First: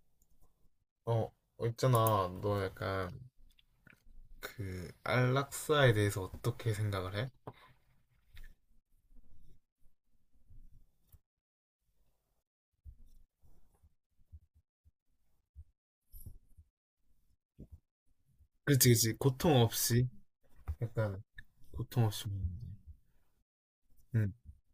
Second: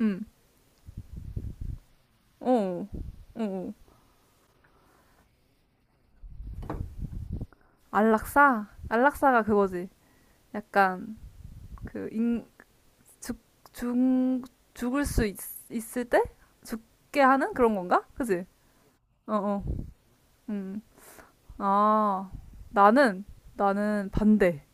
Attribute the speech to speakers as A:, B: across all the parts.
A: 응.
B: 어, 어, 있잖아. 너
A: 어.
B: 약간
A: 어. 오
B: 그 안락사에 대해서 어떻게 생각을 해?
A: 안락사? 안락사가 그거지. 약간 그 인, 죽, 죽, 죽을 수 있을 때 죽게 하는 그런 건가? 그지?
B: 그렇지, 그렇지.
A: 어,
B: 고통
A: 어.
B: 없이
A: 음.
B: 약간 고통 없이.
A: 아.
B: 먹는 거.
A: 나는 나는
B: 응.
A: 반대.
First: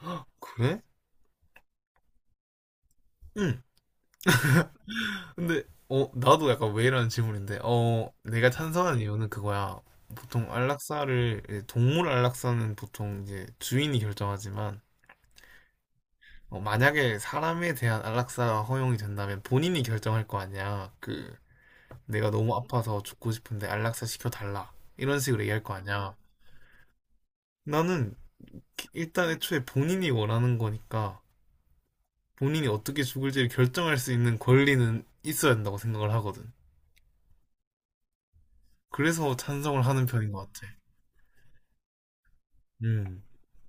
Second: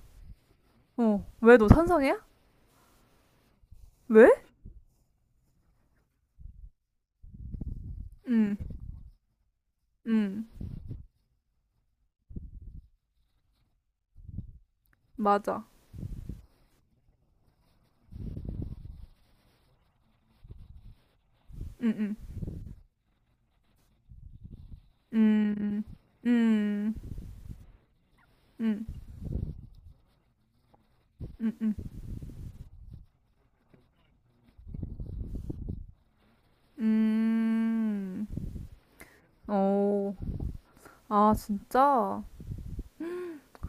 B: 헉, 그래?
A: 어. 왜 너 찬성이야?
B: 응.
A: 왜?
B: 근데 어 나도 약간 왜 이런 질문인데 어 내가
A: 응,
B: 찬성하는 이유는 그거야.
A: 응.
B: 보통 안락사를 이제 동물 안락사는 보통 이제 주인이 결정하지만
A: 맞아.
B: 어, 만약에 사람에 대한 안락사가 허용이 된다면 본인이 결정할 거 아니야. 그
A: 응응
B: 내가 너무 아파서 죽고 싶은데 안락사 시켜달라. 이런 식으로
A: 응
B: 얘기할 거 아니야.
A: 음.
B: 나는
A: 음.
B: 일단 애초에 본인이 원하는 거니까
A: 음.
B: 본인이 어떻게 죽을지를 결정할 수 있는 권리는 있어야 된다고 생각을 하거든.
A: 음. 음.
B: 그래서 찬성을 하는
A: 어.
B: 편인 것 같아.
A: 아, 진짜?
B: 음.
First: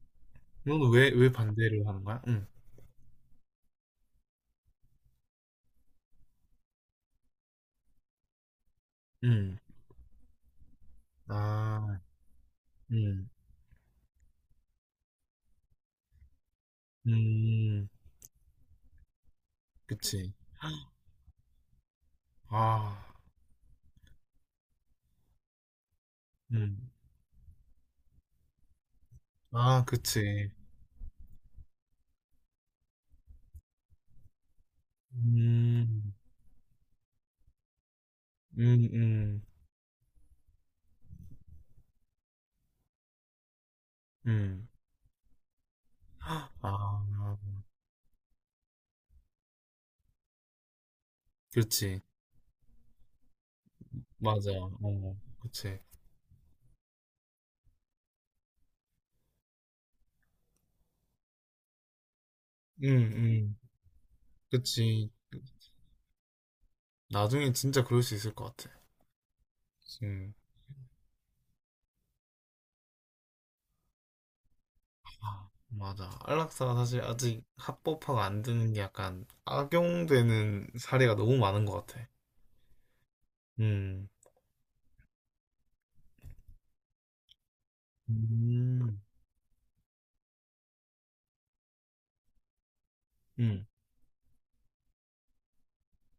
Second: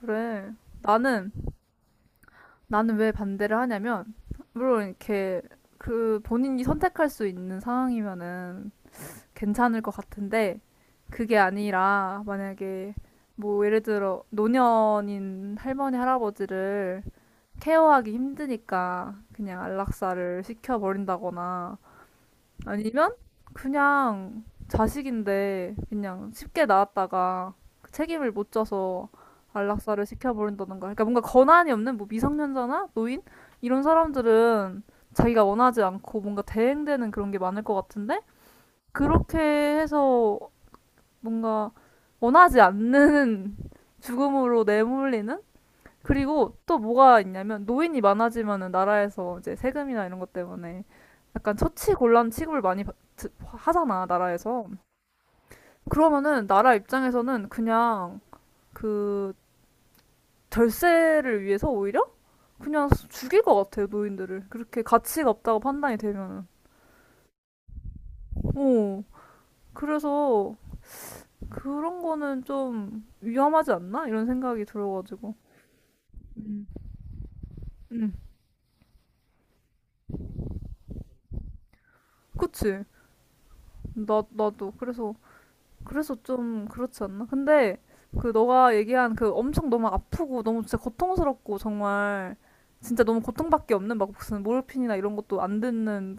A: 그래.
B: 너는 왜,
A: 나는
B: 왜 반대를 하는 거야? 음.
A: 나는 왜 반대를 하냐면, 물론 이렇게 그 본인이 선택할 수 있는 상황이면은
B: 음.
A: 괜찮을 것 같은데, 그게
B: 아,
A: 아니라 만약에
B: 음.
A: 뭐 예를 들어 노년인 할머니 할아버지를
B: 음.
A: 케어하기 힘드니까 그냥
B: 그치.
A: 안락사를 시켜버린다거나
B: 아,
A: 아니면 그냥 자식인데 그냥 쉽게
B: 음.
A: 낳았다가 그 책임을 못 져서
B: 아,
A: 안락사를
B: 그치.
A: 시켜버린다던가. 그러니까 뭔가 권한이 없는 뭐 미성년자나 노인 이런 사람들은 자기가 원하지
B: 음.
A: 않고 뭔가 대행되는 그런 게 많을 것 같은데
B: 음,
A: 그렇게
B: 음.
A: 해서 뭔가 원하지 않는 죽음으로
B: 음.
A: 내몰리는. 그리고 또
B: 아,
A: 뭐가 있냐면 노인이 많아지면은 나라에서 이제 세금이나 이런 것 때문에 약간
B: 그렇지.
A: 처치곤란 취급을 많이 하잖아,
B: 맞아.
A: 나라에서.
B: 어, 그치.
A: 그러면은 나라 입장에서는 그냥 그 절세를 위해서 오히려
B: 음,
A: 그냥 죽일 것
B: 음.
A: 같아요, 노인들을 그렇게
B: 그치.
A: 가치가 없다고 판단이 되면은.
B: 나중에 진짜 그럴 수 있을 것 같아.
A: 어,
B: 음,
A: 그래서 그런 거는 좀 위험하지 않나 이런 생각이 들어가지고.
B: 아, 맞아. 안락사가 사실 아직
A: 음.
B: 합법화가 안 되는 게 약간 악용되는 사례가 너무 많은 것 같아.
A: 그치.
B: 음,
A: 나 나도 그래서 그래서 좀 그렇지 않나? 근데 그 너가
B: 음,
A: 얘기한 그 엄청 너무 아프고 너무 진짜 고통스럽고 정말 진짜 너무
B: 음,
A: 고통밖에 없는 막 무슨 모르핀이나 이런 것도 안 듣는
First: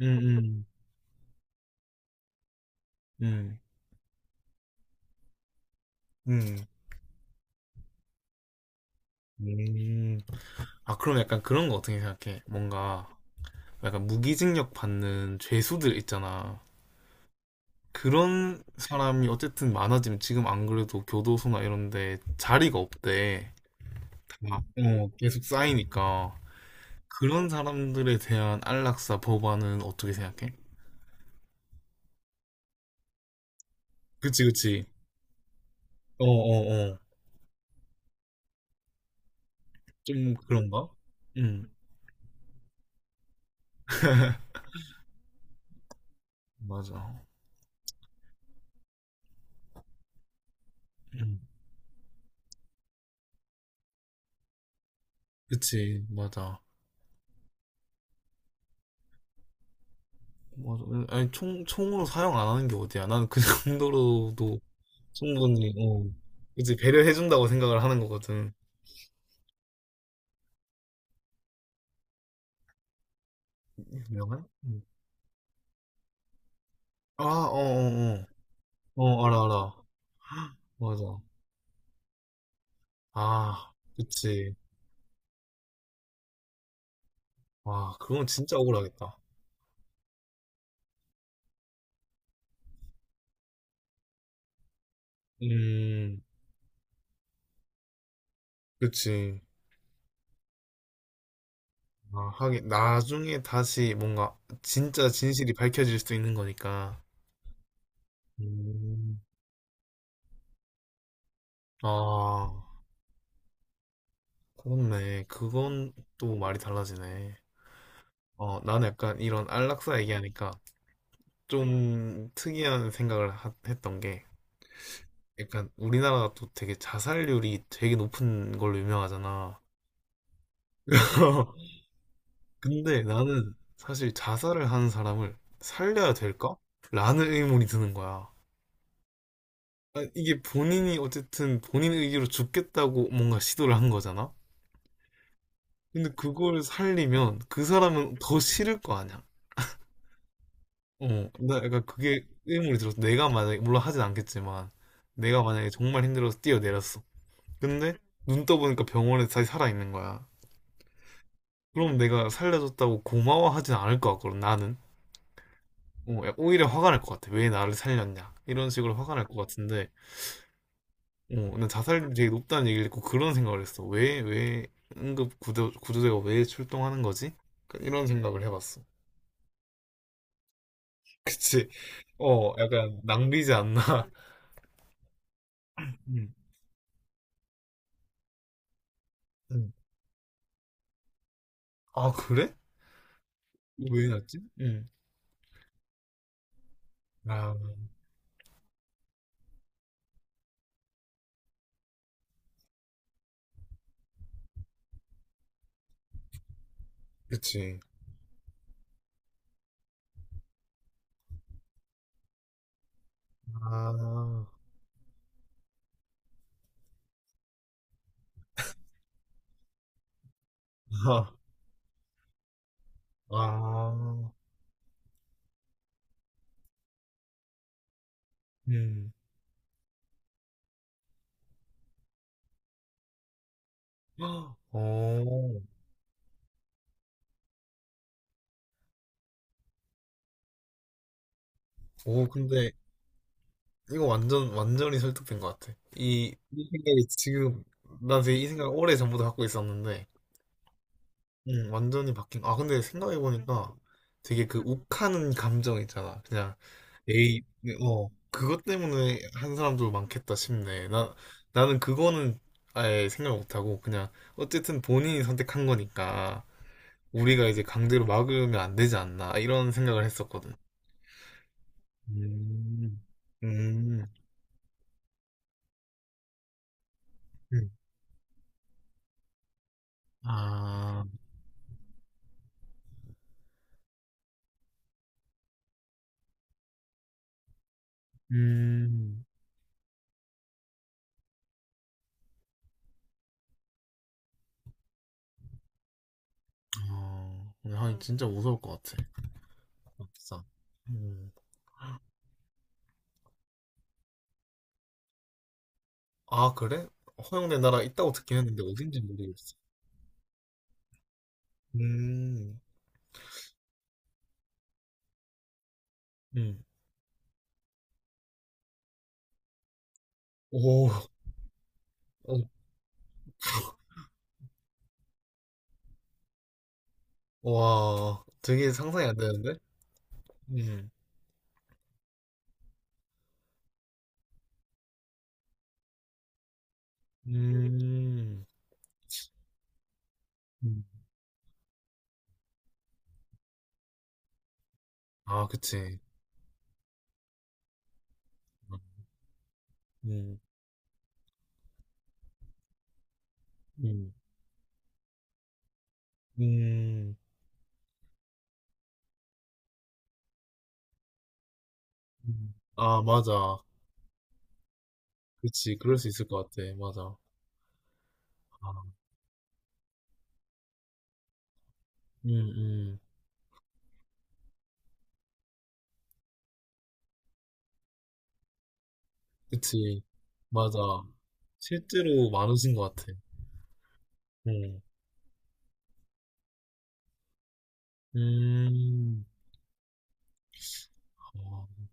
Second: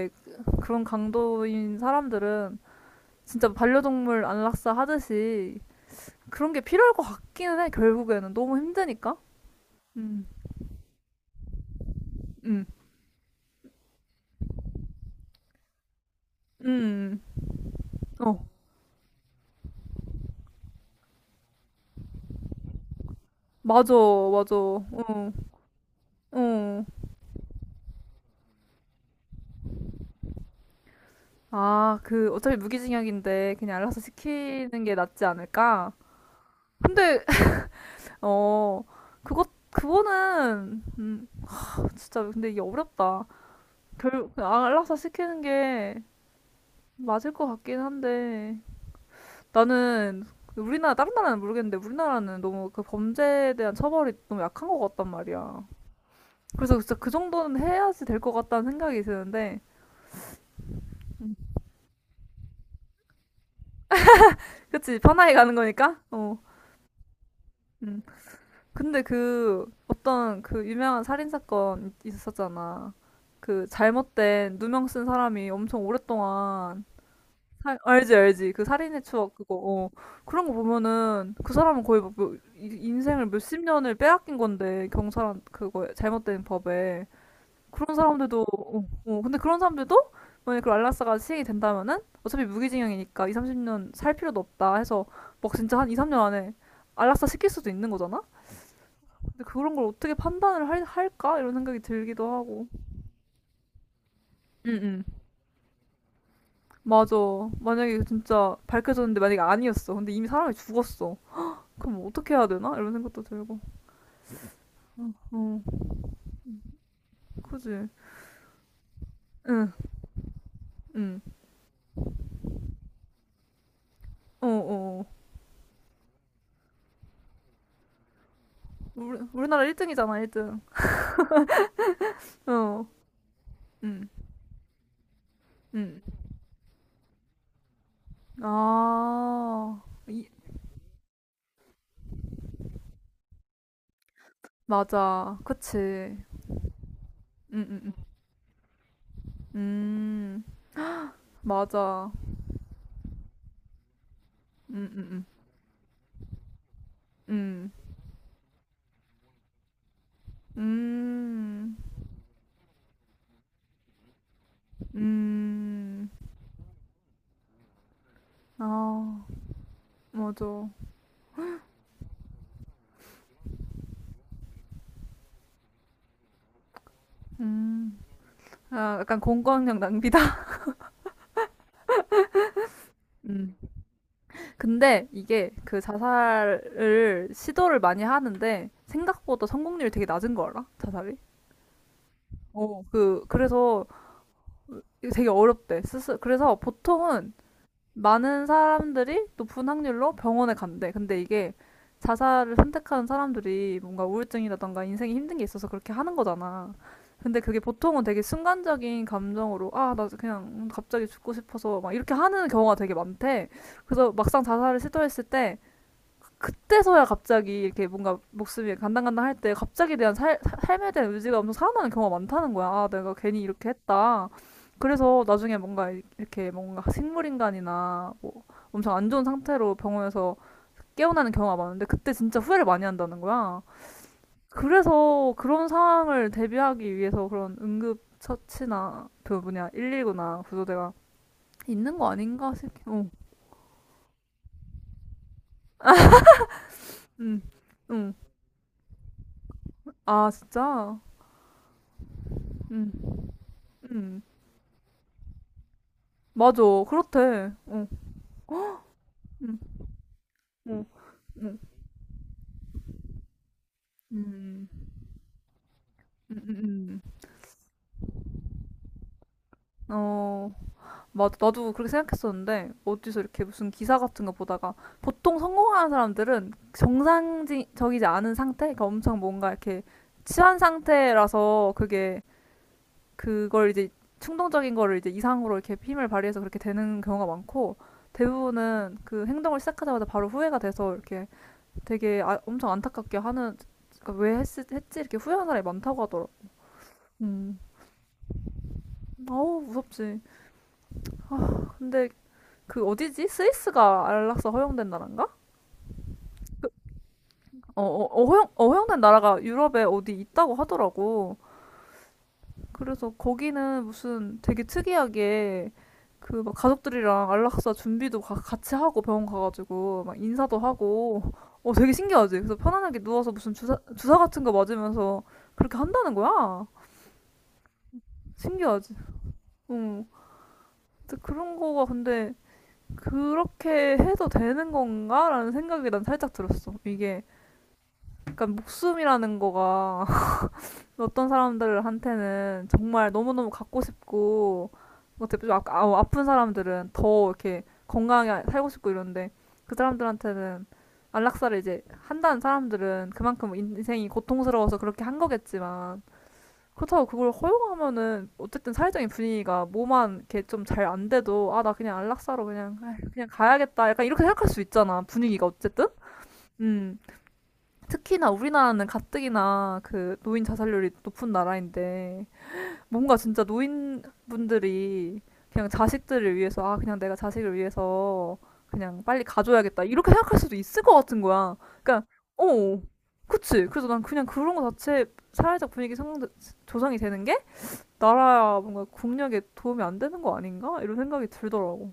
B: 음, 음,
A: 그런 강도인 사람들은 진짜
B: 음,
A: 반려동물 안락사 하듯이 그런 게
B: 음.
A: 필요할 것 같기는 해, 결국에는 너무 힘드니까.
B: 음.
A: 음,
B: 아, 그럼 약간 그런 거 어떻게 생각해?
A: 음,
B: 뭔가 약간 무기징역 받는 죄수들 있잖아.
A: 음. 어,
B: 그런 사람이 어쨌든 많아지면 지금 안 그래도 교도소나 이런 데 자리가 없대.
A: 맞아, 맞아.
B: 다,
A: 어,
B: 어, 계속 쌓이니까.
A: 어.
B: 그런 사람들에 대한 안락사 법안은 어떻게 생각해?
A: 아, 그 어차피 무기징역인데 그냥 안락사
B: 그치,
A: 시키는
B: 그치.
A: 게 낫지 않을까?
B: 어, 어, 어.
A: 근데 어,
B: 좀
A: 그거는,
B: 그런가? 응,
A: 진짜, 근데 이게 어렵다. 알아서 시키는 게
B: 맞아.
A: 맞을 것 같긴 한데, 나는, 우리나라, 다른
B: 응,
A: 나라는 모르겠는데, 우리나라는 너무 그 범죄에 대한 처벌이 너무 약한 것 같단 말이야.
B: 그치, 맞아.
A: 그래서 진짜 그 정도는 해야지 될 것 같다는 생각이 드는데,
B: 맞아. 아니, 총으로 사용 안 하는 게 어디야. 나는 그 정도로도
A: 그치, 편하게 가는
B: 충분히,
A: 거니까?
B: 어.
A: 어,
B: 그치, 배려해준다고 생각을 하는
A: 음.
B: 거거든.
A: 근데 그, 어떤 그 유명한 살인사건 있었잖아. 그
B: 유명한?
A: 잘못된
B: 응.
A: 누명 쓴 사람이 엄청 오랫동안
B: 아, 어,
A: 사- 알지,
B: 어, 어.
A: 알지. 그 살인의
B: 어,
A: 추억
B: 알아,
A: 그거.
B: 알아.
A: 어. 그런 거
B: 맞아.
A: 보면은 그 사람은 거의 뭐 인생을 몇십
B: 아,
A: 년을 빼앗긴
B: 그치.
A: 건데 경찰한 그거 잘못된 법에. 그런
B: 와, 그건
A: 사람들도
B: 진짜
A: 어,
B: 억울하겠다.
A: 어. 근데 그런 사람들도 만약에 그 알라스가 시행이 된다면은 어차피 무기징역이니까 2, 30년 살 필요도 없다 해서 막 진짜 한 2, 3년
B: 음,
A: 안에 안락사 시킬 수도 있는 거잖아?
B: 그치.
A: 근데 그런 걸 어떻게 판단을 할까? 이런 생각이 들기도
B: 아,
A: 하고.
B: 하긴 나중에 다시 뭔가
A: 응, 응.
B: 진짜 진실이 밝혀질 수 있는 거니까.
A: 맞아. 만약에 진짜 밝혀졌는데
B: 음.
A: 만약에 아니었어. 근데 이미 사람이 죽었어. 그럼 어떻게 해야
B: 아,
A: 되나? 이런 생각도 들고.
B: 그렇네.
A: 어,
B: 그건 또 말이 달라지네.
A: 그지.
B: 어, 나는 약간 이런
A: 응,
B: 안락사 얘기하니까
A: 응.
B: 좀 특이한 생각을 했던 게
A: 어, 어. 어.
B: 약간 우리나라가 또 되게 자살률이 되게 높은 걸로
A: 우리,
B: 유명하잖아.
A: 우리나라 1등이잖아, 1등. 어,
B: 근데 나는
A: 응,
B: 사실 자살을 하는 사람을
A: 응.
B: 살려야 될까? 라는 의문이 드는 거야.
A: 아,
B: 아,
A: 이,
B: 이게 본인이 어쨌든 본인 의기로 죽겠다고 뭔가 시도를 한 거잖아?
A: 맞아. 그치.
B: 근데
A: 응,
B: 그걸 살리면 그
A: 응, 응.
B: 사람은 더 싫을 거 아니야?
A: 음,
B: 어, 나 약간
A: 맞아.
B: 그게 의문이 들었어. 내가 만약에, 물론 하진 않겠지만,
A: 응, 응,
B: 내가 만약에 정말 힘들어서 뛰어내렸어.
A: 응.
B: 근데 눈 떠보니까 병원에 다시 살아있는 거야.
A: 응,
B: 그럼 내가 살려줬다고 고마워하진 않을 것 같거든, 나는.
A: 음.
B: 어, 야, 오히려 화가 날 것 같아. 왜 나를 살렸냐. 이런 식으로 화가 날
A: 아,
B: 것 같은데,
A: 맞아.
B: 어, 난 자살률이 되게 높다는 얘기를 듣고 그런 생각을 했어. 왜, 왜 응급 구조대가 왜 출동하는 거지? 약간
A: 음.
B: 이런 생각을 해봤어.
A: 아, 약간 공권력 낭비다.
B: 그치? 어, 약간 낭비지
A: 음.
B: 않나?
A: 근데 이게 그
B: 음,
A: 자살을 시도를 많이 하는데 생각보다
B: 음.
A: 성공률이 되게 낮은 거 알아? 자살이?
B: 아, 그래?
A: 어, 그 그래서
B: 왜 해놨지? 음.
A: 이게 되게 어렵대. 스스 그래서 보통은
B: 아,
A: 많은 사람들이 높은 확률로 병원에 간대. 근데 이게 자살을 선택하는 사람들이 뭔가 우울증이라던가 인생이 힘든 게 있어서 그렇게 하는 거잖아. 근데 그게
B: 그치.
A: 보통은 되게 순간적인 감정으로, 아, 나 그냥 갑자기 죽고 싶어서 막 이렇게 하는 경우가 되게 많대. 그래서 막상
B: 아,
A: 자살을 시도했을 때 그때서야 갑자기 이렇게 뭔가 목숨이 간당간당할 때 갑자기 대한 삶에 대한
B: 아,
A: 의지가 엄청 살아나는 경우가 많다는 거야. 아, 내가 괜히 이렇게 했다.
B: 아,
A: 그래서 나중에 뭔가 이렇게 뭔가 식물인간이나 뭐 엄청 안
B: 음.
A: 좋은 상태로 병원에서 깨어나는 경우가 많은데 그때 진짜 후회를 많이 한다는 거야.
B: 헉,
A: 그래서
B: 어,
A: 그런 상황을 대비하기 위해서 그런 응급 처치나 그 뭐냐 119나 구조대가 있는 거
B: 오,
A: 아닌가 싶
B: 근데
A: 어,
B: 이거 완전히 설득된 것 같아. 이 생각이
A: 응,
B: 지금,
A: 응.
B: 난 되게 이 생각을 오래 전부터 갖고 있었는데,
A: 아, 진짜.
B: 완전히 바뀐. 아, 근데
A: 응,
B: 생각해보니까
A: 응.
B: 되게 그 욱하는 감정 있잖아. 그냥,
A: 맞아.
B: 에이,
A: 그렇대. 어.
B: 어, 그것 때문에 한
A: 응.
B: 사람도 많겠다
A: 응.
B: 싶네. 나,
A: 응.
B: 나는 그거는 아예 생각 못하고, 그냥,
A: 음.
B: 어쨌든 본인이 선택한
A: 음.
B: 거니까,
A: 음.
B: 우리가 이제 강제로 막으면 안 되지 않나, 이런
A: 음.
B: 생각을
A: 어.
B: 했었거든.
A: 맞아. 나도 그렇게 생각했었는데
B: 음,
A: 어디서 이렇게 무슨 기사
B: 음,
A: 같은 거 보다가 보통 성공하는 사람들은
B: 음.
A: 정상적이지 않은 상태, 그러니까 엄청 뭔가 이렇게 취한
B: 아,
A: 상태라서 그게 그걸 이제 충동적인 거를 이제 이상으로 이렇게 힘을 발휘해서 그렇게 되는 경우가 많고 대부분은 그
B: 음,
A: 행동을 시작하자마자 바로 후회가 돼서 이렇게 되게, 아, 엄청 안타깝게 하는 그러니까 왜 했지 이렇게 후회하는 사람이 많다고 하더라.
B: 어,
A: 음.
B: 하긴 진짜 무서울 것 같아.
A: 아우,
B: 아,
A: 무섭지.
B: 진짜. 음.
A: 아, 근데 그 어디지? 스위스가 안락사 허용된 나라인가?
B: 아, 그래? 허용된 나라 있다고 듣긴 했는데
A: 허용된
B: 어딘지
A: 나라가
B: 모르겠어.
A: 유럽에 어디 있다고 하더라고.
B: 음,
A: 그래서 거기는 무슨 되게 특이하게 그 막
B: 음.
A: 가족들이랑 안락사 준비도 같이 하고 병원 가가지고 막 인사도
B: 오,
A: 하고 어 되게 신기하지.
B: 어,
A: 그래서 편안하게 누워서 무슨 주사 같은 거 맞으면서 그렇게 한다는 거야.
B: 와, 되게
A: 신기하지.
B: 상상이 안 되는데?
A: 응.
B: 음,
A: 그런 거가 근데 그렇게 해도 되는 건가라는 생각이 난 살짝 들었어. 이게
B: 음,
A: 약간 목숨이라는 거가
B: 음.
A: 어떤 사람들한테는 정말 너무너무 갖고 싶고 뭐
B: 아,
A: 대표적으로 아,
B: 그치.
A: 아픈 사람들은 더 이렇게 건강하게 살고 싶고 이런데 그
B: 음,
A: 사람들한테는 안락사를 이제 한다는 사람들은 그만큼 인생이
B: 음,
A: 고통스러워서 그렇게 한 거겠지만 그렇다고
B: 음,
A: 그걸 허용하면은 어쨌든 사회적인 분위기가 뭐만 이렇게 좀 잘 안 돼도 아 나 그냥 안락사로 그냥 아
B: 아,
A: 그냥
B: 맞아.
A: 가야겠다 약간 이렇게 생각할 수 있잖아, 분위기가
B: 그치.
A: 어쨌든.
B: 그럴 수 있을 것 같아.
A: 음.
B: 맞아.
A: 특히나
B: 아,
A: 우리나라는 가뜩이나 그 노인 자살률이 높은 나라인데
B: 음, 음.
A: 뭔가 진짜 노인분들이 그냥 자식들을 위해서 아 그냥 내가 자식을 위해서 그냥 빨리 가줘야겠다
B: 그치.
A: 이렇게 생각할 수도
B: 맞아.
A: 있을 것 같은 거야. 그러니까
B: 실제로 많으신
A: 어,
B: 것 같아.
A: 그치. 그래서 난 그냥 그런 거
B: 음,
A: 자체 사회적 분위기 조성이 되는 게 나라야 뭔가
B: 음.
A: 국력에 도움이 안 되는 거 아닌가? 이런 생각이
B: 아,
A: 들더라고.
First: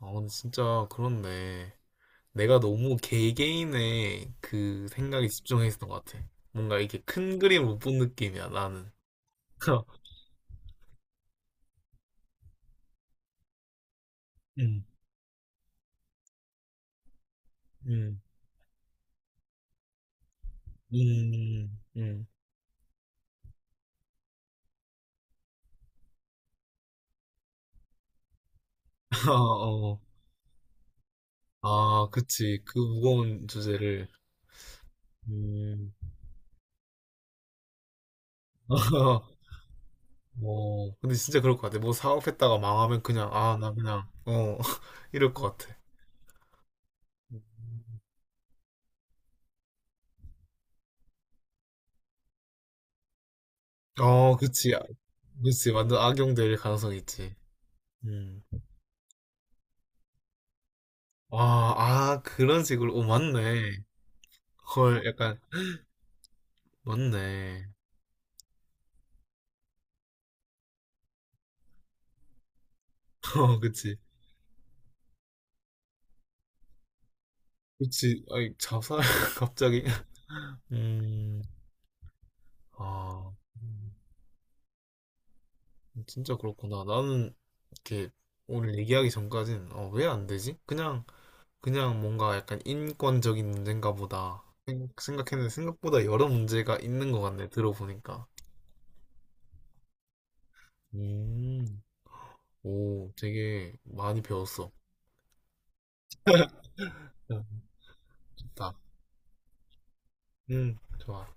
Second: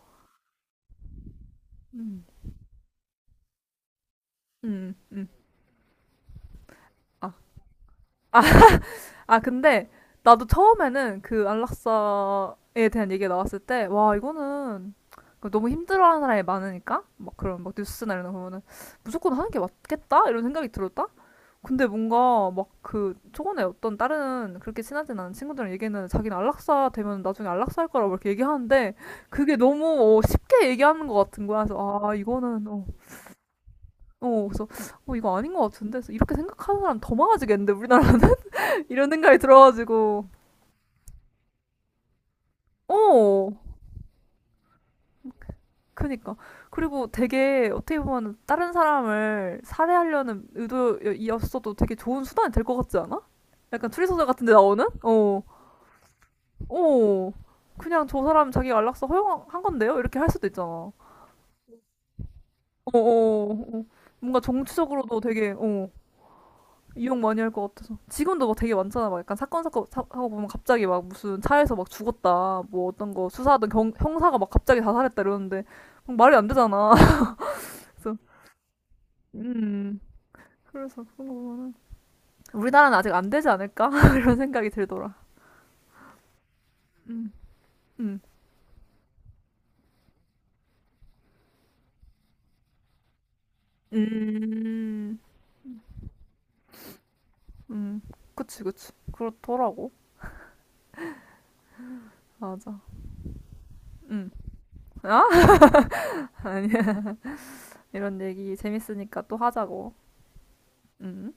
B: 아, 근데 진짜 그렇네.
A: 음,
B: 내가 너무 개개인의 그
A: 음,
B: 생각에
A: 음.
B: 집중했던 것 같아. 뭔가 이렇게
A: 아,
B: 큰 그림 못 본
A: 아,
B: 느낌이야, 나는.
A: 근데 나도 처음에는 그 안락사에 대한 얘기가 나왔을 때, 와,
B: 음,
A: 이거는 너무 힘들어하는 사람이 많으니까 막 그런 막 뉴스나
B: 음,
A: 이런 거 보면은 무조건 하는 게 맞겠다 이런 생각이 들었다. 근데
B: 음.
A: 뭔가 막 그 초반에 어떤 다른 그렇게 친하진 않은 친구들이랑 얘기는 자기는 안락사 되면 나중에 안락사 할 거라고 이렇게 얘기하는데
B: 아,
A: 그게
B: 어.
A: 너무 쉽게 얘기하는 것 같은 거야. 그래서
B: 아,
A: 아
B: 그치.
A: 이거는
B: 그 무거운 주제를.
A: 그래서, 이거 아닌 것 같은데.
B: 음.
A: 그래서 이렇게 생각하는 사람 더 많아지겠는데, 우리나라는? 이런 생각이 들어가지고.
B: 어, 근데 진짜 그럴 것 같아. 뭐 사업했다가 망하면 그냥,
A: 어,
B: 아, 나 그냥, 어, 이럴 것 같아.
A: 그니까. 그리고 되게, 어떻게 보면, 다른 사람을 살해하려는 의도였어도 되게 좋은 수단이 될 것 같지 않아? 약간 추리소설
B: 어,
A: 같은 데
B: 그치. 아,
A: 나오는? 어,
B: 그치. 완전 악용될 가능성이
A: 어.
B: 있지.
A: 그냥 저
B: 음.
A: 사람 자기가 안락사 허용한 건데요? 이렇게 할 수도 있잖아. 어,
B: 아, 아, 그런 식으로.
A: 어,
B: 오, 맞네.
A: 어. 뭔가
B: 헐,
A: 정치적으로도
B: 약간
A: 되게, 어. 유혹 많이 할
B: 맞네.
A: 것 같아서. 지금도 막 되게 많잖아. 막 약간 사건 사건 하고 보면 갑자기 막 무슨 차에서 막 죽었다. 뭐 어떤 거
B: 어,
A: 수사하던
B: 그치.
A: 형사가 막 갑자기 자살했다 이러는데 막 말이 안 되잖아. 그래서
B: 그치. 아이, 자살, 갑자기.
A: 음 그래서 그런 거
B: 음,
A: 보면은 우리나라는 아직 안
B: 아,
A: 되지 않을까
B: 음,
A: 이런 생각이 들더라.
B: 진짜 그렇구나.
A: 음.
B: 나는 이렇게
A: 음.
B: 오늘 얘기하기 전까진, 어, 왜 안 되지? 그냥, 그냥 뭔가 약간 인권적인 문제인가 보다.
A: 음,
B: 생각했는데 생각보다 여러 문제가 있는 것 같네,
A: 음.
B: 들어보니까.
A: 그치, 그치, 그렇더라고.
B: 음,
A: 맞아.
B: 오, 되게 많이
A: 음.
B: 배웠어.
A: 아, 아니야.
B: 야,
A: 이런 얘기
B: 좋다.
A: 재밌으니까 또 하자고.
B: 좋아.
A: 음.